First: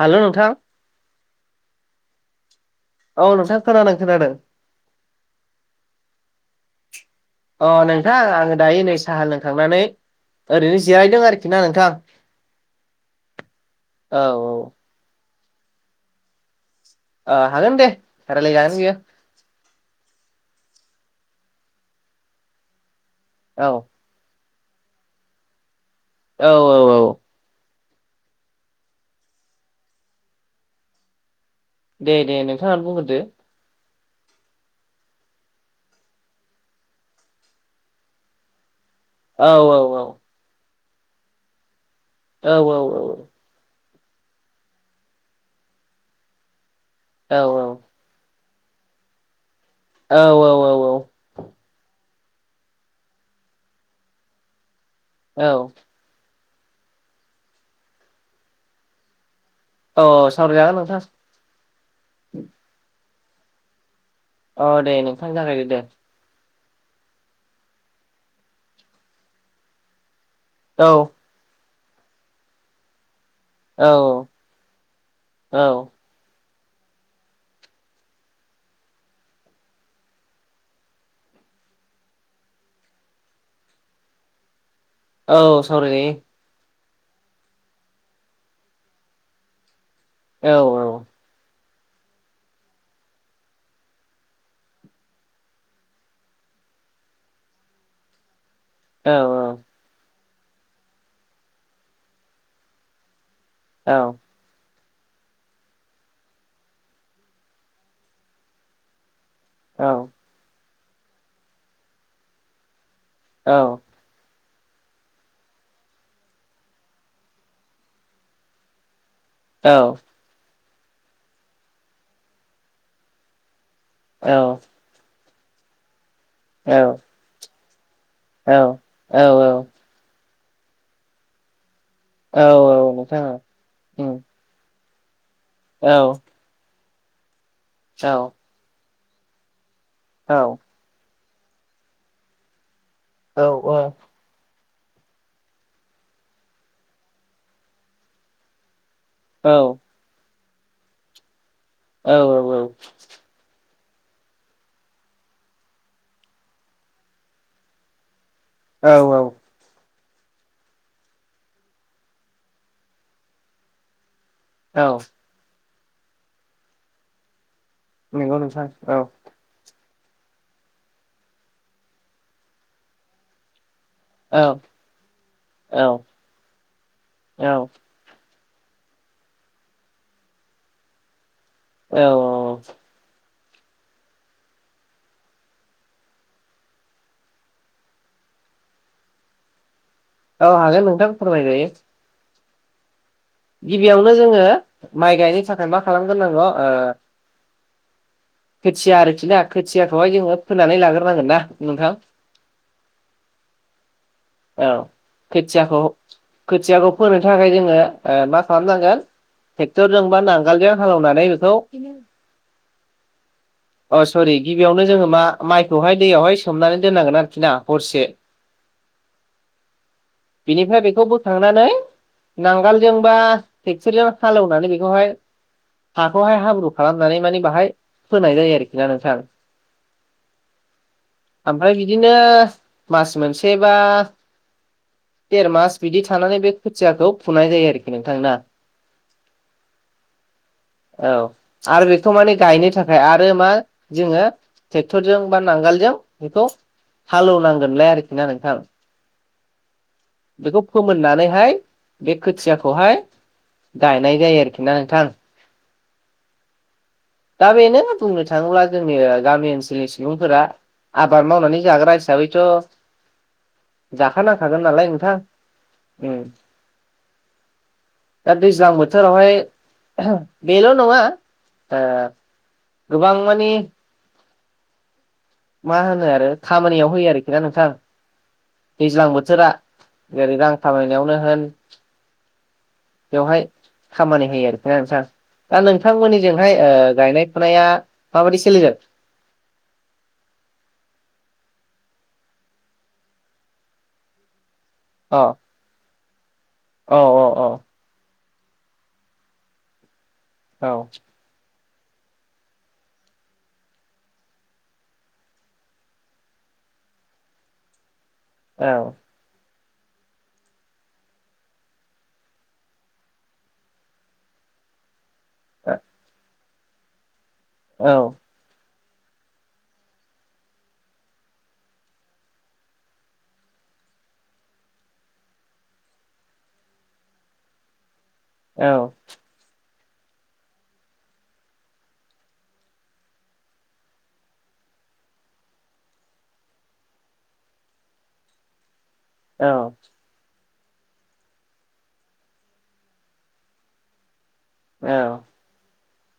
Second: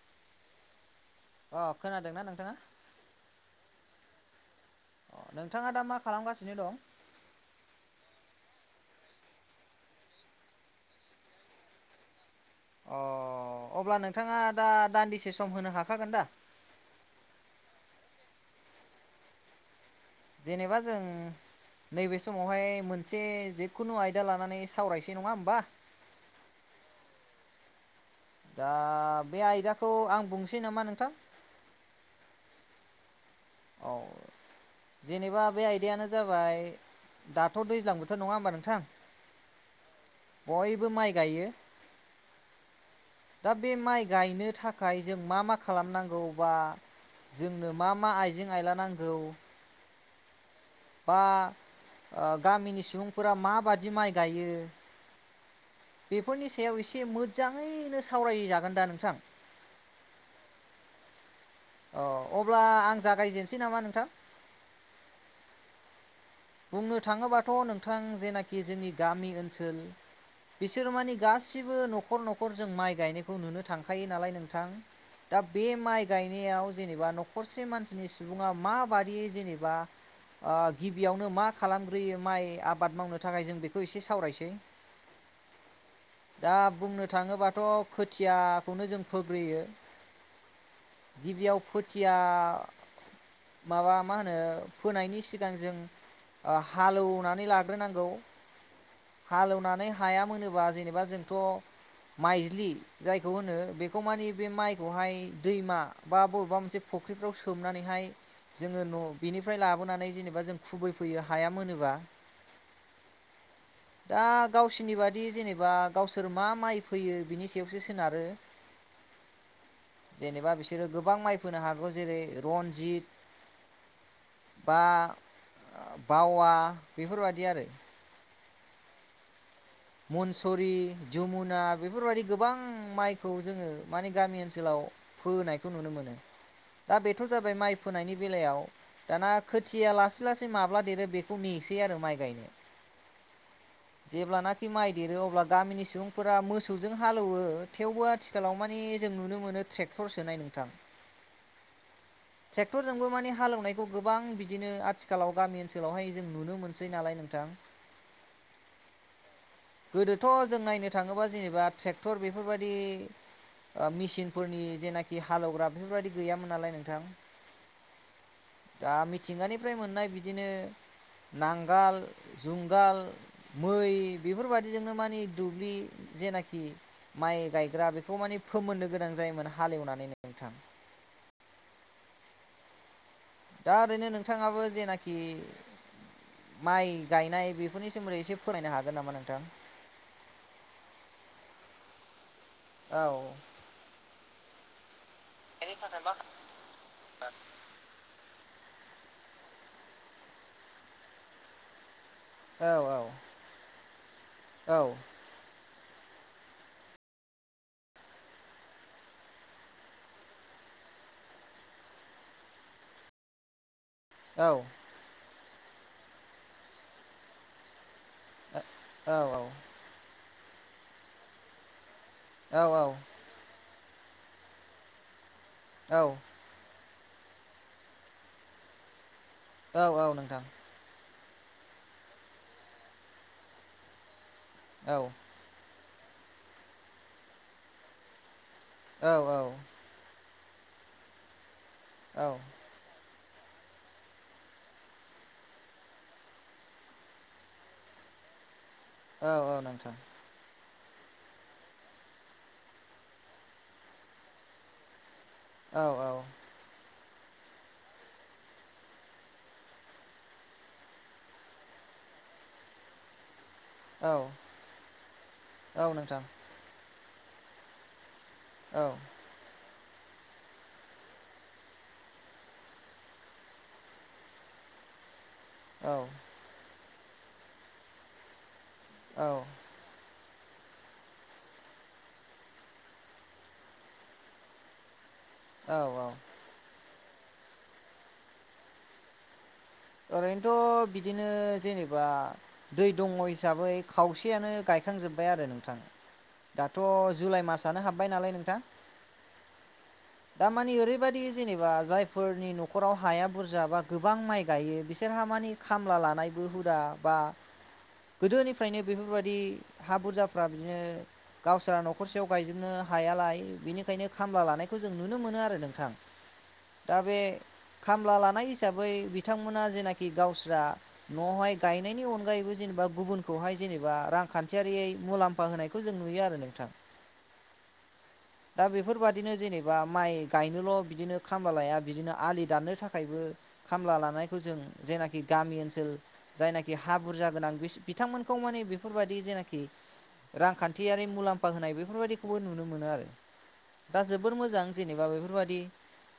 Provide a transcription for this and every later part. Hello नोंथां अ खोनादोंना नोंथाङा औ नोंथां खोनादों खोनादों अ नोंथाङा दा मा खालामगासिनो दं अ नोंथां आङो दायो नै साहा लोंखांनानै ओरैनो जिरायदों आरोखि ना नोंथां अ अब्ला औ नोंथाङा दा दान्दिसे सम होनो हाखागोन दा ओ हागोन दे रायलाय जागोन बियो जेनेबा जों नैबे समावहाय मोनसे औ जिखुनु आयदा लानानै सावरायसै नङा होमबा औ औ औ दा बे आयदाखौ आं बुंनोसै नामा नोंथां दे दे नोंथाङा बुंग्रोदो औ जेनेबा बे आइदायानो जाबाय दाथ दैज्लां बोथोर नङा होमबा नोंथां औ औ औ बयबो माइ गायो औ औ औ दा बे माइ गायनो थाखाय जों मा मा खालामनांगौ बा औ जोंनो मा मा आइजें आइला नांगौ औ औ औ औ बा ओ गामिनि सुबुंफोरा माबादि माइ गायो औ बेफोरनि सायाव एसे मोजाङैनो सावरायजागोन दा नोंथां औ सावराय जागोन नोंथां अ अब्ला आं जागायजेनसै नामा नोंथां अ दे नोंथां जागायदो दे बुंनो थाङोबाथ नोंथां जेनाखि जोंनि गामि ओनसोल औ बिसोर माने गासिबो नखर नखर जों माइ गायनाय खौ नुनो औ थांखायो नालाय नोंथां दा औ बे माइ गायनायाव जेनेबा नखरसे मानसिनि सुबुंआ मा बादियै जेनेबा ओ गि बियावनो मा खालामग्रोयो माइ आबाद मावनो थाखाय जों बेखो एसे सावरायसै औ सावरायजायो दा बुंनो थाङोबाथ खोथियाखौनो जों फोग्रोयो औ औ खोथिया माबा मा होनो फोनायनि सिगां जों हालेवनानै लाग्रो नांगौ औ हालेवनानै हाया मोनोबा जेनेबा जोंथ माइज्लि जायखौ होनो औ बेखौ माने बे माइ बेवहाय दैमा बा बबेबा मोनसे फुख्रिफ्राव सोमनानैहाय जोङो न' बिनिफ्राय औ लाबोनानै जेनेबा जों खुबैफैयो हाया मोनोबा दा गावसोरनि बादि जेनेबा गावसोर मा माइ फैयो बिनि सायावसो सोनारो जेनेबा बिसोरो गोबां माइ फोनो हागौ जेरै रनजित औ बा बावा औ औ बेफोरबायदि आरो औ औ औ मनसुरि जमुना बेफोरबायदि औ गोबां औ नोंथां औ माइखौ जोङो उम माने गामि ओनसोलाव फोनायखौ औ नुनो मोनो दा बेथ' जाबाय माइ औ फोनायनि बेलायाव दाना खोथ थिया औ लासै-लासै माब्ला देरो बेखौ नेसै आरो माइ गायनो। औ ओ। जेब्लानाखि माइ देरो अब्ला गामिनि सुबुंफोरा मोसौजों हालौवो थेवबो आथिखालाव मान [unintelligible] जों नुनो मोनो ट्रेक्टरसोनाय नोंथां। ट्रेक्टरजों बो मानि हालेवनाय खौ गोबां बिदिनो आथिखालाव गामि ओनसोलावहाय जों नुनो मोनसै नालाय नोंथां। औ-औ। गोदोथ' जों नायनो थाङोबा जेनेबा ट्रेक्टर बेफोरबायदि ओ मेचिन फोरनि औ जेनाखि हालेवग्रा बेफोरबायदि गैयामोन नालाय नोंथां। नोंगौ नोंथां दा औ। मिथिंगानिफ्राय मोननाय बिदिनो नांगाल जुंगाल मै औ बेफोरबायदिजोंनो मानि दुब्लि औ जेनाखि माइ गायग्रा बेखौ मानि फोमोननो गोनां जायोमोन हालेवनानै नोंथां। औ-औ-औ। दा ओरैनो नोंथाङाबो जेनाखि माइ गायनाय बेफोरनि सोमोन्दै एसे फोनायनो हागोन नामा नोंथां। औ हागोन नोंथां फोरमायजायो। औ। गिबियावनो जोङो माइ गायनो थाखाय मा खालामग्रोनांगौ ओ खोथिया आरोखि ना खोथियाखौहाय जोङो फोननानै लाग्रोनांगोन ना नोंथां। औ-औ। औ खोथियाखौ खोथियाखौ फोननो थाखाय जोङो मा खालामनांगोन ट्रेक्टरजों बा नांगोलजों हालेवनानै बेखौ [unintelligible] अ सरि औ गिबियावनो जोङो मा माइखौहाय दैयावहाय सोमनानै दोननांगोन आरोखि ना हरसे औ-औ। बिनिफ्राय बेखौ बोखांनानै नांगोलजोंबा औ टेक फोरजों हालेवनानै बेखौहाय औ हाखौहाय हाब्रु खालामनानै माने बाहाय फोनाय जायो। [unintelligible] नोंथां। औ-औ नोंथां। ओमफ्राय बिदिनो मास मोनसेबा औ देर मास बिदि थानानै बे खुथियाखौ फुनाय जायो आरोखि नोंथां ना। औ-औ। औ आरो बेखौ औ माने गायनो थाखाय आर आरो मा जोङो ट्रेक्टरजों बा नांगोलजों बेखौ हालौनांगोनलाय आरोखि ना नोंथां। औ-औ नोंथां। बेखौ फोमोननानै हाय बे खोथियाखौ हाय गायनाय जायो आरोखि ना नोंथां। औ-औ। दा बेनो बुंनो थाङोब्ला जोंनि गामि ओनसोलनि सुबुंफोरा आबाद मावनानै जाग्रा हिसाबैथ' औ जाखा नांखागोन नालाय नोंथां औ नोंथां उम। दा दैज्लां औ बोथोराव हाय बेल नङा ओ गोबां मानि मा औ होनो आरो खामानियाव होयो आरोखि ना नोंथां दैज्लां औ बोथोरा। जेरै रां खामायनायावनो होन बेवहाय खामानि होयो आरोखि ना नोंथां। दा औ नोंथांमोननि जोंहाय ओ गायनाय फुनाया माबादि सोलिदों। ओरैनोथ बिदिनो जेनेबा दै दङ हिसाबै खावसेयानो गायखां अ जोबबाय आरो नोंथां दाथ औ औ जुलाइ औ मासयानो हाबबाय नालाय नोंथां। दामानि ओरै बायदि जेनेबा जायफोरनि नखराव हाया बुरजा बा गोबां माइ गायो बिसोरहा मानि खामला लानायबो हुदा बा गोदोनिफ्रायनो औ बेफोर बायदि हा बुरजाफ्रा बिदिनो गावस्रा नखरसेयाव गायजोबनो हायालाय बेनिखायनो खामला लानायखौ जों नुनो मोनो आरो नोंथां दा बे औ खामला औ लानाय हिसाबै बि बिथांमोना जेनाखि गावस्रा नयाव हाय गायनायनि अनगायैबो जेनेबा गुबुनखौ हाय जेनेबा रां खान्थियारियै मुलाम्फा होनायखौ जों नुयो आरो नोंथां। दा औ बेफोर बायदिनो जेने बा माइ गायनोल बिदिनो खामला लाया बिदिनो आलि दाननो थाखायबो खामला ला नायखौ जों जेनाखि गामि ओनसोल जायनाखि हा बुरजा गोनां बिस बिथांमोनखौ माने बे बेफोरबादि औ जेनाखि रांखान्थियारि मुलाम्फा होनाय बेफोर बायदिखौबो नुनो मोनो आरो दा जो बोर मोजां जेनेबा औ बेफोरबादि।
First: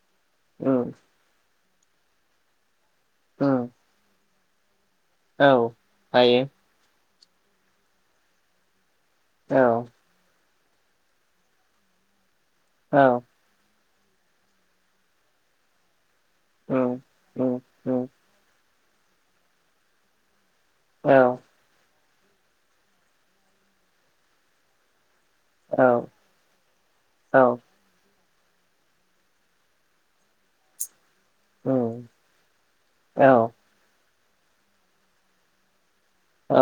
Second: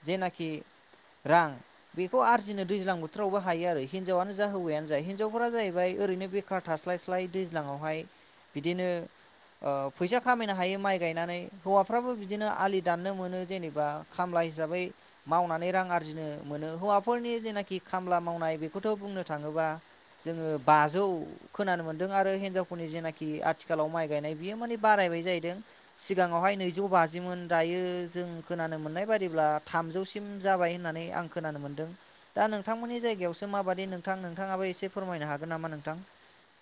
जेनाखि उम रां बेखौ आरजिनो दैज्लां बोथोरावबो हायो उम आरो हिनजावानो जा हौवायानो। जाय हिनजावफोरा औ जाहैबाय ओरैनो हायो बेखार थास्लाय स्लाय दैज्लाङाव हाय बिदिनो। ओ औ फैसा खामायनो हायो माइ गायनानै हौवाफ्राबो बिदिनो आलि दाननो औ मोनो जेनेबा। खामला हिसाबै मावनानै रां आरजिनो मोनो उम हौवाफोरनि उम जेनाखि उम खामला मावनाय बेखौथ बुंनो थाङोबा जोङो बाजौ औ खोनानो मोन आरो हिनजावफोरनि जेनाखि आथिखालाव माइ गायनाय बियो माने बारायबाय जाय औ सिगाङाव हाय नैजौ बाजिमोन दायो जों खोनानो मोननाय बादिब्ला थामजौसिम जाबाय होननानै आं खोनानो मोनदों। उम दा नोंथांमोननि औ जायगायावसो माबादि नोंथां नोंथाङाबो एसे फोरमायनो हागोन नामा नोंथां। ओ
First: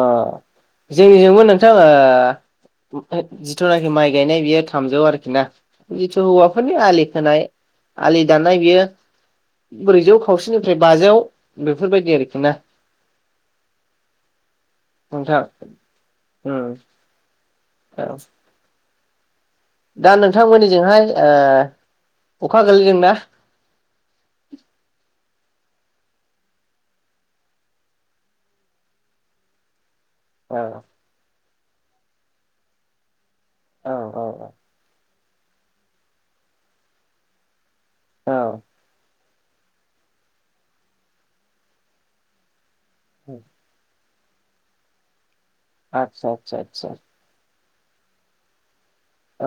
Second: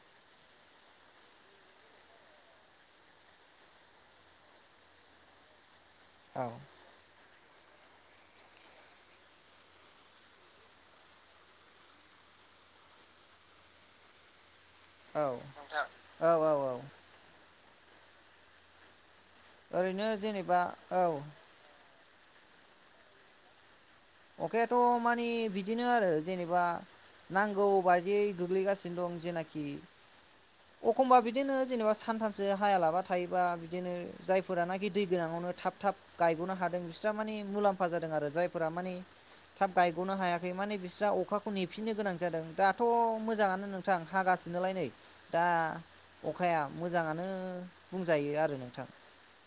जोंनि जोंबो नोंथां ओ। जिथुनाखि माइ गायनाय बेयो थामजौ आरोखि ना। जिथु औ हौवाफोरनि आलि खोनाय आलि दाननाय बेयो ब्रैजौ खावसेनिफ्राय बाजौ बेफोर बायदि आरोखि ना। औ नोंथां नोंथां औ उम औ। औ दा ओरैनो जेनेबा नोंथांमोननि जोंहाय औ ओ अखा गोलैदोंना। अखायाथ मानि बि बिदिनो आरो जेनेबा नांगौ बायदियै गोग्लैगासिनो दं जेनाखि औ एखमबा बिदिनो जेनेबा सानथामसो हायालाबा थायोबा बिदिनो औ औ जायफोर नाखि दै गोनाङावनो थाब थाब गायब'नो हादों बिस्रा माने मुलाम्फा जादों आरो जायफोरा माने थाब गायग'नो हायाखै माने बिस्रा अखाखौ नेफिननो गोनां जादों दाथ' औ मोजाङानो नोंथां हागासिनोलाय नै दा आदसा आदसा अखाया आदसा मोजाङानो बुंजायो आरो नोंथां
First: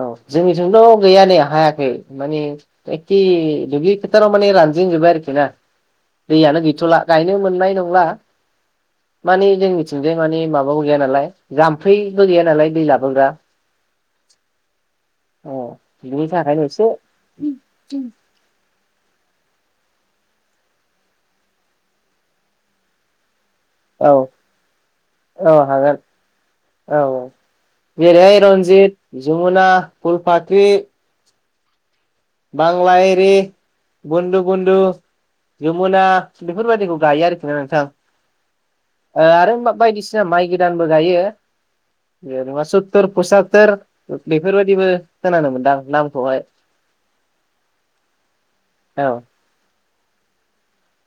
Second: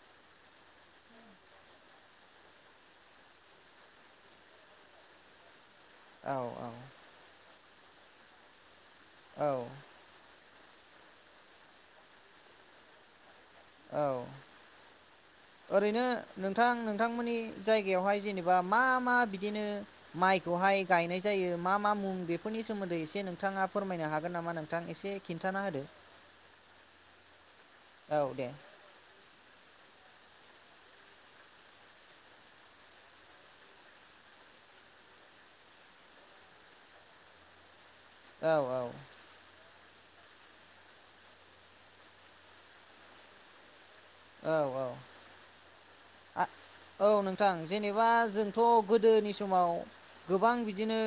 औ जोंनिथिमथ' गैया ने हायाखै माने एखे दुब्लि फोथाराव माने रानजेन जोब बाय आरोखि ना औ दैयानो गैथ'ला गायनो मोननाय नंला माने औ औ जोंनिथिंजाय माने माबा माबाबो गैया नालाय जाम्फैबो गैया नालाय दै लाबोग्रा औ अ ओरैनो बिनि थाखायनो नोंथां एसे नोंथांमोननि जायगायावहाय जेनेबा मा मा बिदिनो माइखौहाय गायनाय जायो मा मा मुं बेफोरनि सोमोन्दै एसे नोंथाङा फोरमायनो औ हागोन नामा नोंथां एसे औ खिन्थाना होदो हागोन औ औ औ बेराय दे रनजित जमुना फुल फाख्रि बांला एरि बुन्दु बुन्दु जमुना बेफोरबायदिखौ गायो आरोखि ना नोंथां औ औ आरो बायदिसिना बिदिनो माइ गोदानबो गायो जेनेबा सोतोर पसातोर औ औ बेफोरबायदिबो खोनानो मोनदां आ नामखौहाय। औ नोंथां जेनेबा जोंथ' औ गोदोनि समाव गोबां बिदिनो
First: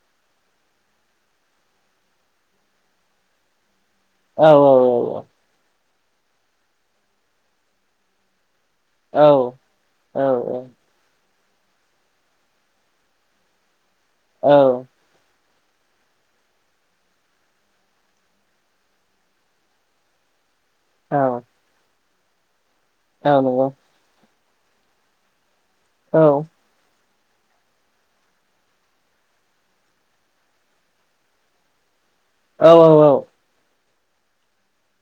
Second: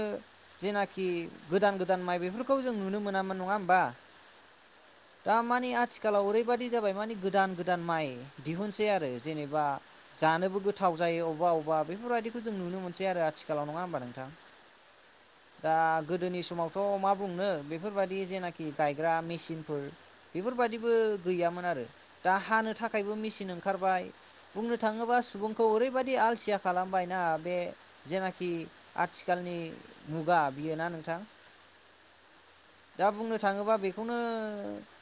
जेनाखि गोदान गोदान माइ बेफोरखौ जों नुनो मोनामोन नङा होमबा? औ औ औ औ दा माने आथिखालाव ओरैबायदि जाबाय माने गोदान गोदान माइ दिहुनसै आरो औ जेनेबा औ जानोबो गोथाव जायो अबेबा अबेबा बेफोरबायदिखौ जों नुनो मोनसै आरो आथिखालाव नङा होमबा नों औ दा गोदोनि समावथ' मा बुंनो बेफोरबायाददि जेनाखि गायग्रा मेसिनफोर बेफोरबायदि बो औ गैयामोन आरो दा हानो थाखायबो औ मेचिन नंगौ ओंखारबाय बुंनो थाङोबा सुबुं खौ ओरैबायदि औ आलसिया खालाम बायना बे जेनाखि आथिखालनि मुगा बियो ना नोंथां? औ दा औ बुंनो थाङोबा बे खौनो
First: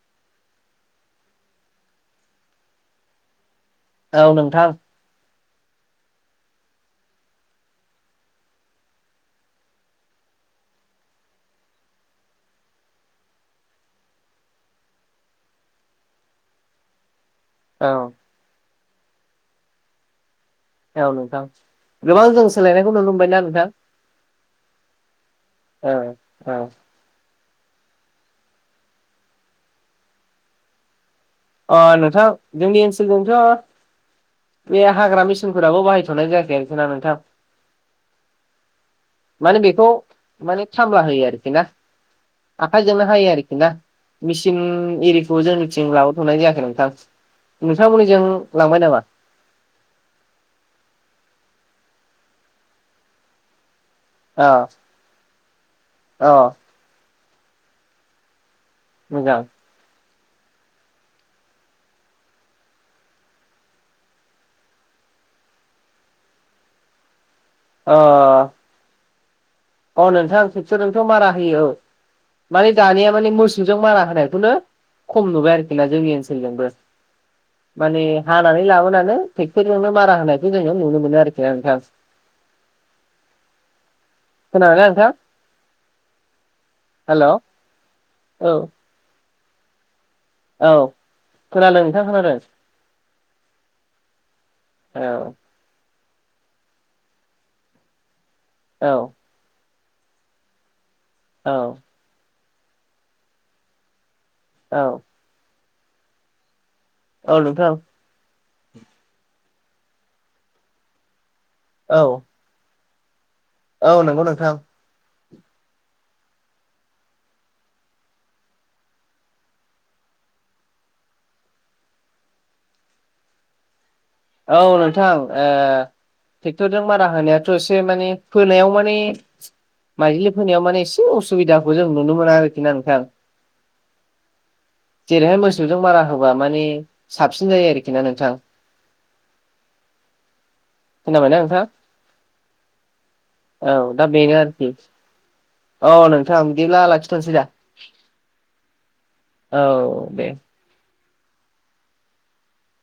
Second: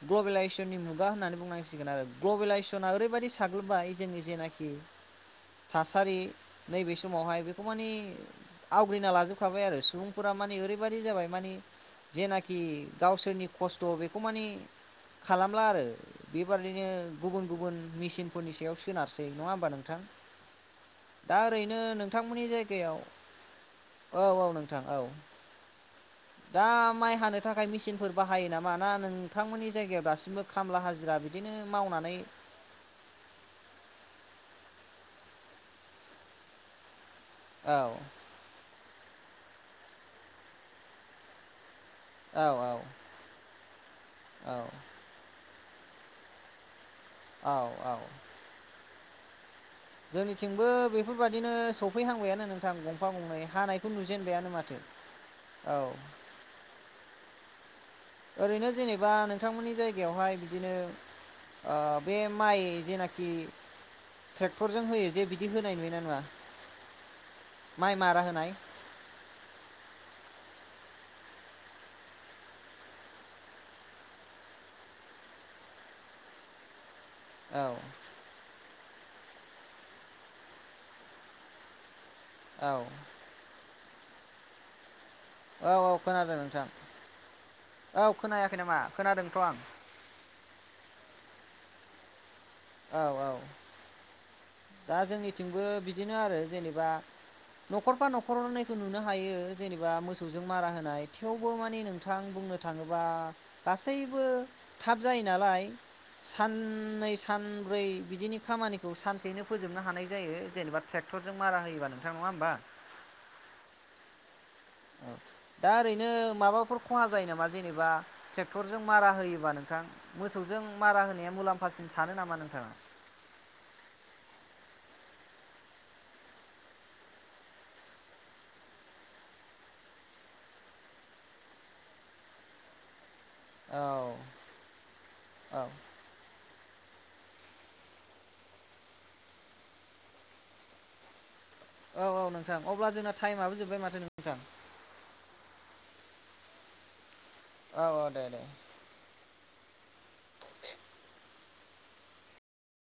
ग्ल'बेेलइजेसननि मुगा होन्नानै बुंनांसिगोन आरो ग्लबेलाइजेसना ओरैबायदि साग्लोबबाय जोंनि औ जेनाखि नोंथां थासारि नैबे समावहाय बेखौ माने आवग्रिना लाजोबखाबाय आरो सुबुंफोरा माने ओरैबायदि जाबाय मानि जेना खि गावसोरनि खस्थ' बेखौ मानि खालामला आरो बेबादिनो गुबुन गुबुन औ मेसिनफोरनि सायाव सोनारसै नङा होमबा नोंथां? औ दा नोंथां ओरैनो गोबां नोंथांमोननि जों सोलायनायखौ जायगायाव नुनो मोनबाय ना नोंथां? औ औ नोंथां औ। औ दा औ माइ हानो थाखाय मेचिनफोर बाहायो नामा ना नोंथांमोननि जायगायाव दासिमबो खामला हाजिरा बिदिनो अ मावनानै नोंथां जोंनि ओनसोलथिं थ बे हाग्रा मेसिनफोराबो बाहायथ'नाय जायाखै आरोखिना नोंथां। औ माने बेखौ माने खामला होयो आरोखि ना। औ औ आखाइजोंनो हायो आरोखि ना मिचिन एरिखौ जोंथिं लाबो थनाय जायाखै नोंथां औ औ नोंथांमोननिजों लांबाय नामा? जोंनिथिंबो बेफोरबायदिनो सफैहांबायानो नोंथां गंफा गंनै हानाय खौ नुजेनबायानो अ माथो औ। अ ओरैनो जेनेबा मोजां नोंथांमोननि जाय गायावहाय बिदिनो अ बे माइ जेनाखि ट्रेक्टरजों होयो जे बिदि होनाय नुयोना नुवा? अ माइ मारा होनाय। अ नोंथां ट्रेक्टर जोंथ' मारा होयो औ माने दानिया माने मोसौजों मारा होनायखौनो खम नुबाय आरोखि ना जोंनि ओनसोलजोंबो औ माने हानानै लाबोना नो ट्रेक्टर जोंनो मारा होनायखौ जों नुनो मोनो आरोखिना नोंथां। औ खोनादों ना नोंथां? औ औ खोनादों नोंथां हेल' औ औ खोनायाखै नामा खोनादोंथ' आं। औ खोनादों नोंथां खोनादों। औ औ दा औ जोंनिथिंबो बि बिदिनो आरो जेनेबा न'खरफा न'खरनैखौ औ नुनो हायो जेनेबा मोसौजों मारा होनाय थेवबो औ माने नोंथां बुंनो थाङोबा गासै बो औ थाब जायो नालाय साननै औ नोंथां सब्रै बिदिनि खामानिखौ सानसेयैनो फोजोबनो हानाय जायो जेनेबा ट्रेक्टरजों मारा होयोबा औ नोंथां नङा होमबा? औ नंगौ नोंथां। [inaudible] दा ओरैनो माबाफोर खहा जायो नामा जेनेबा ट्रेक्टरजों मारा होयोबा नोंथां मोसौजों जों मारा होनाया मुलाम्फासिन सानो नामा नोंथाङा? औ नोंथां ए ट्रेक्टरजों मारा होनायाथ' एसे माने फोनायाव माने माइजिलि फोनायाव माने एसे असुबिदाखौ जों नुनो मोनो आरोखि ना नोंथां। औ जेरैहाय औ मोसौजों मारा होबा माने साबसिन जायो आरोखि ना नोंथां खाबायना नोंथां। औ औ नोंथां अब्ला जोंना टाइमआबो जोब्बाय औ माथो दा नोंथां। बेनो आरोखि औ नोंथांं बिदिला ला औ दे दे। औ दे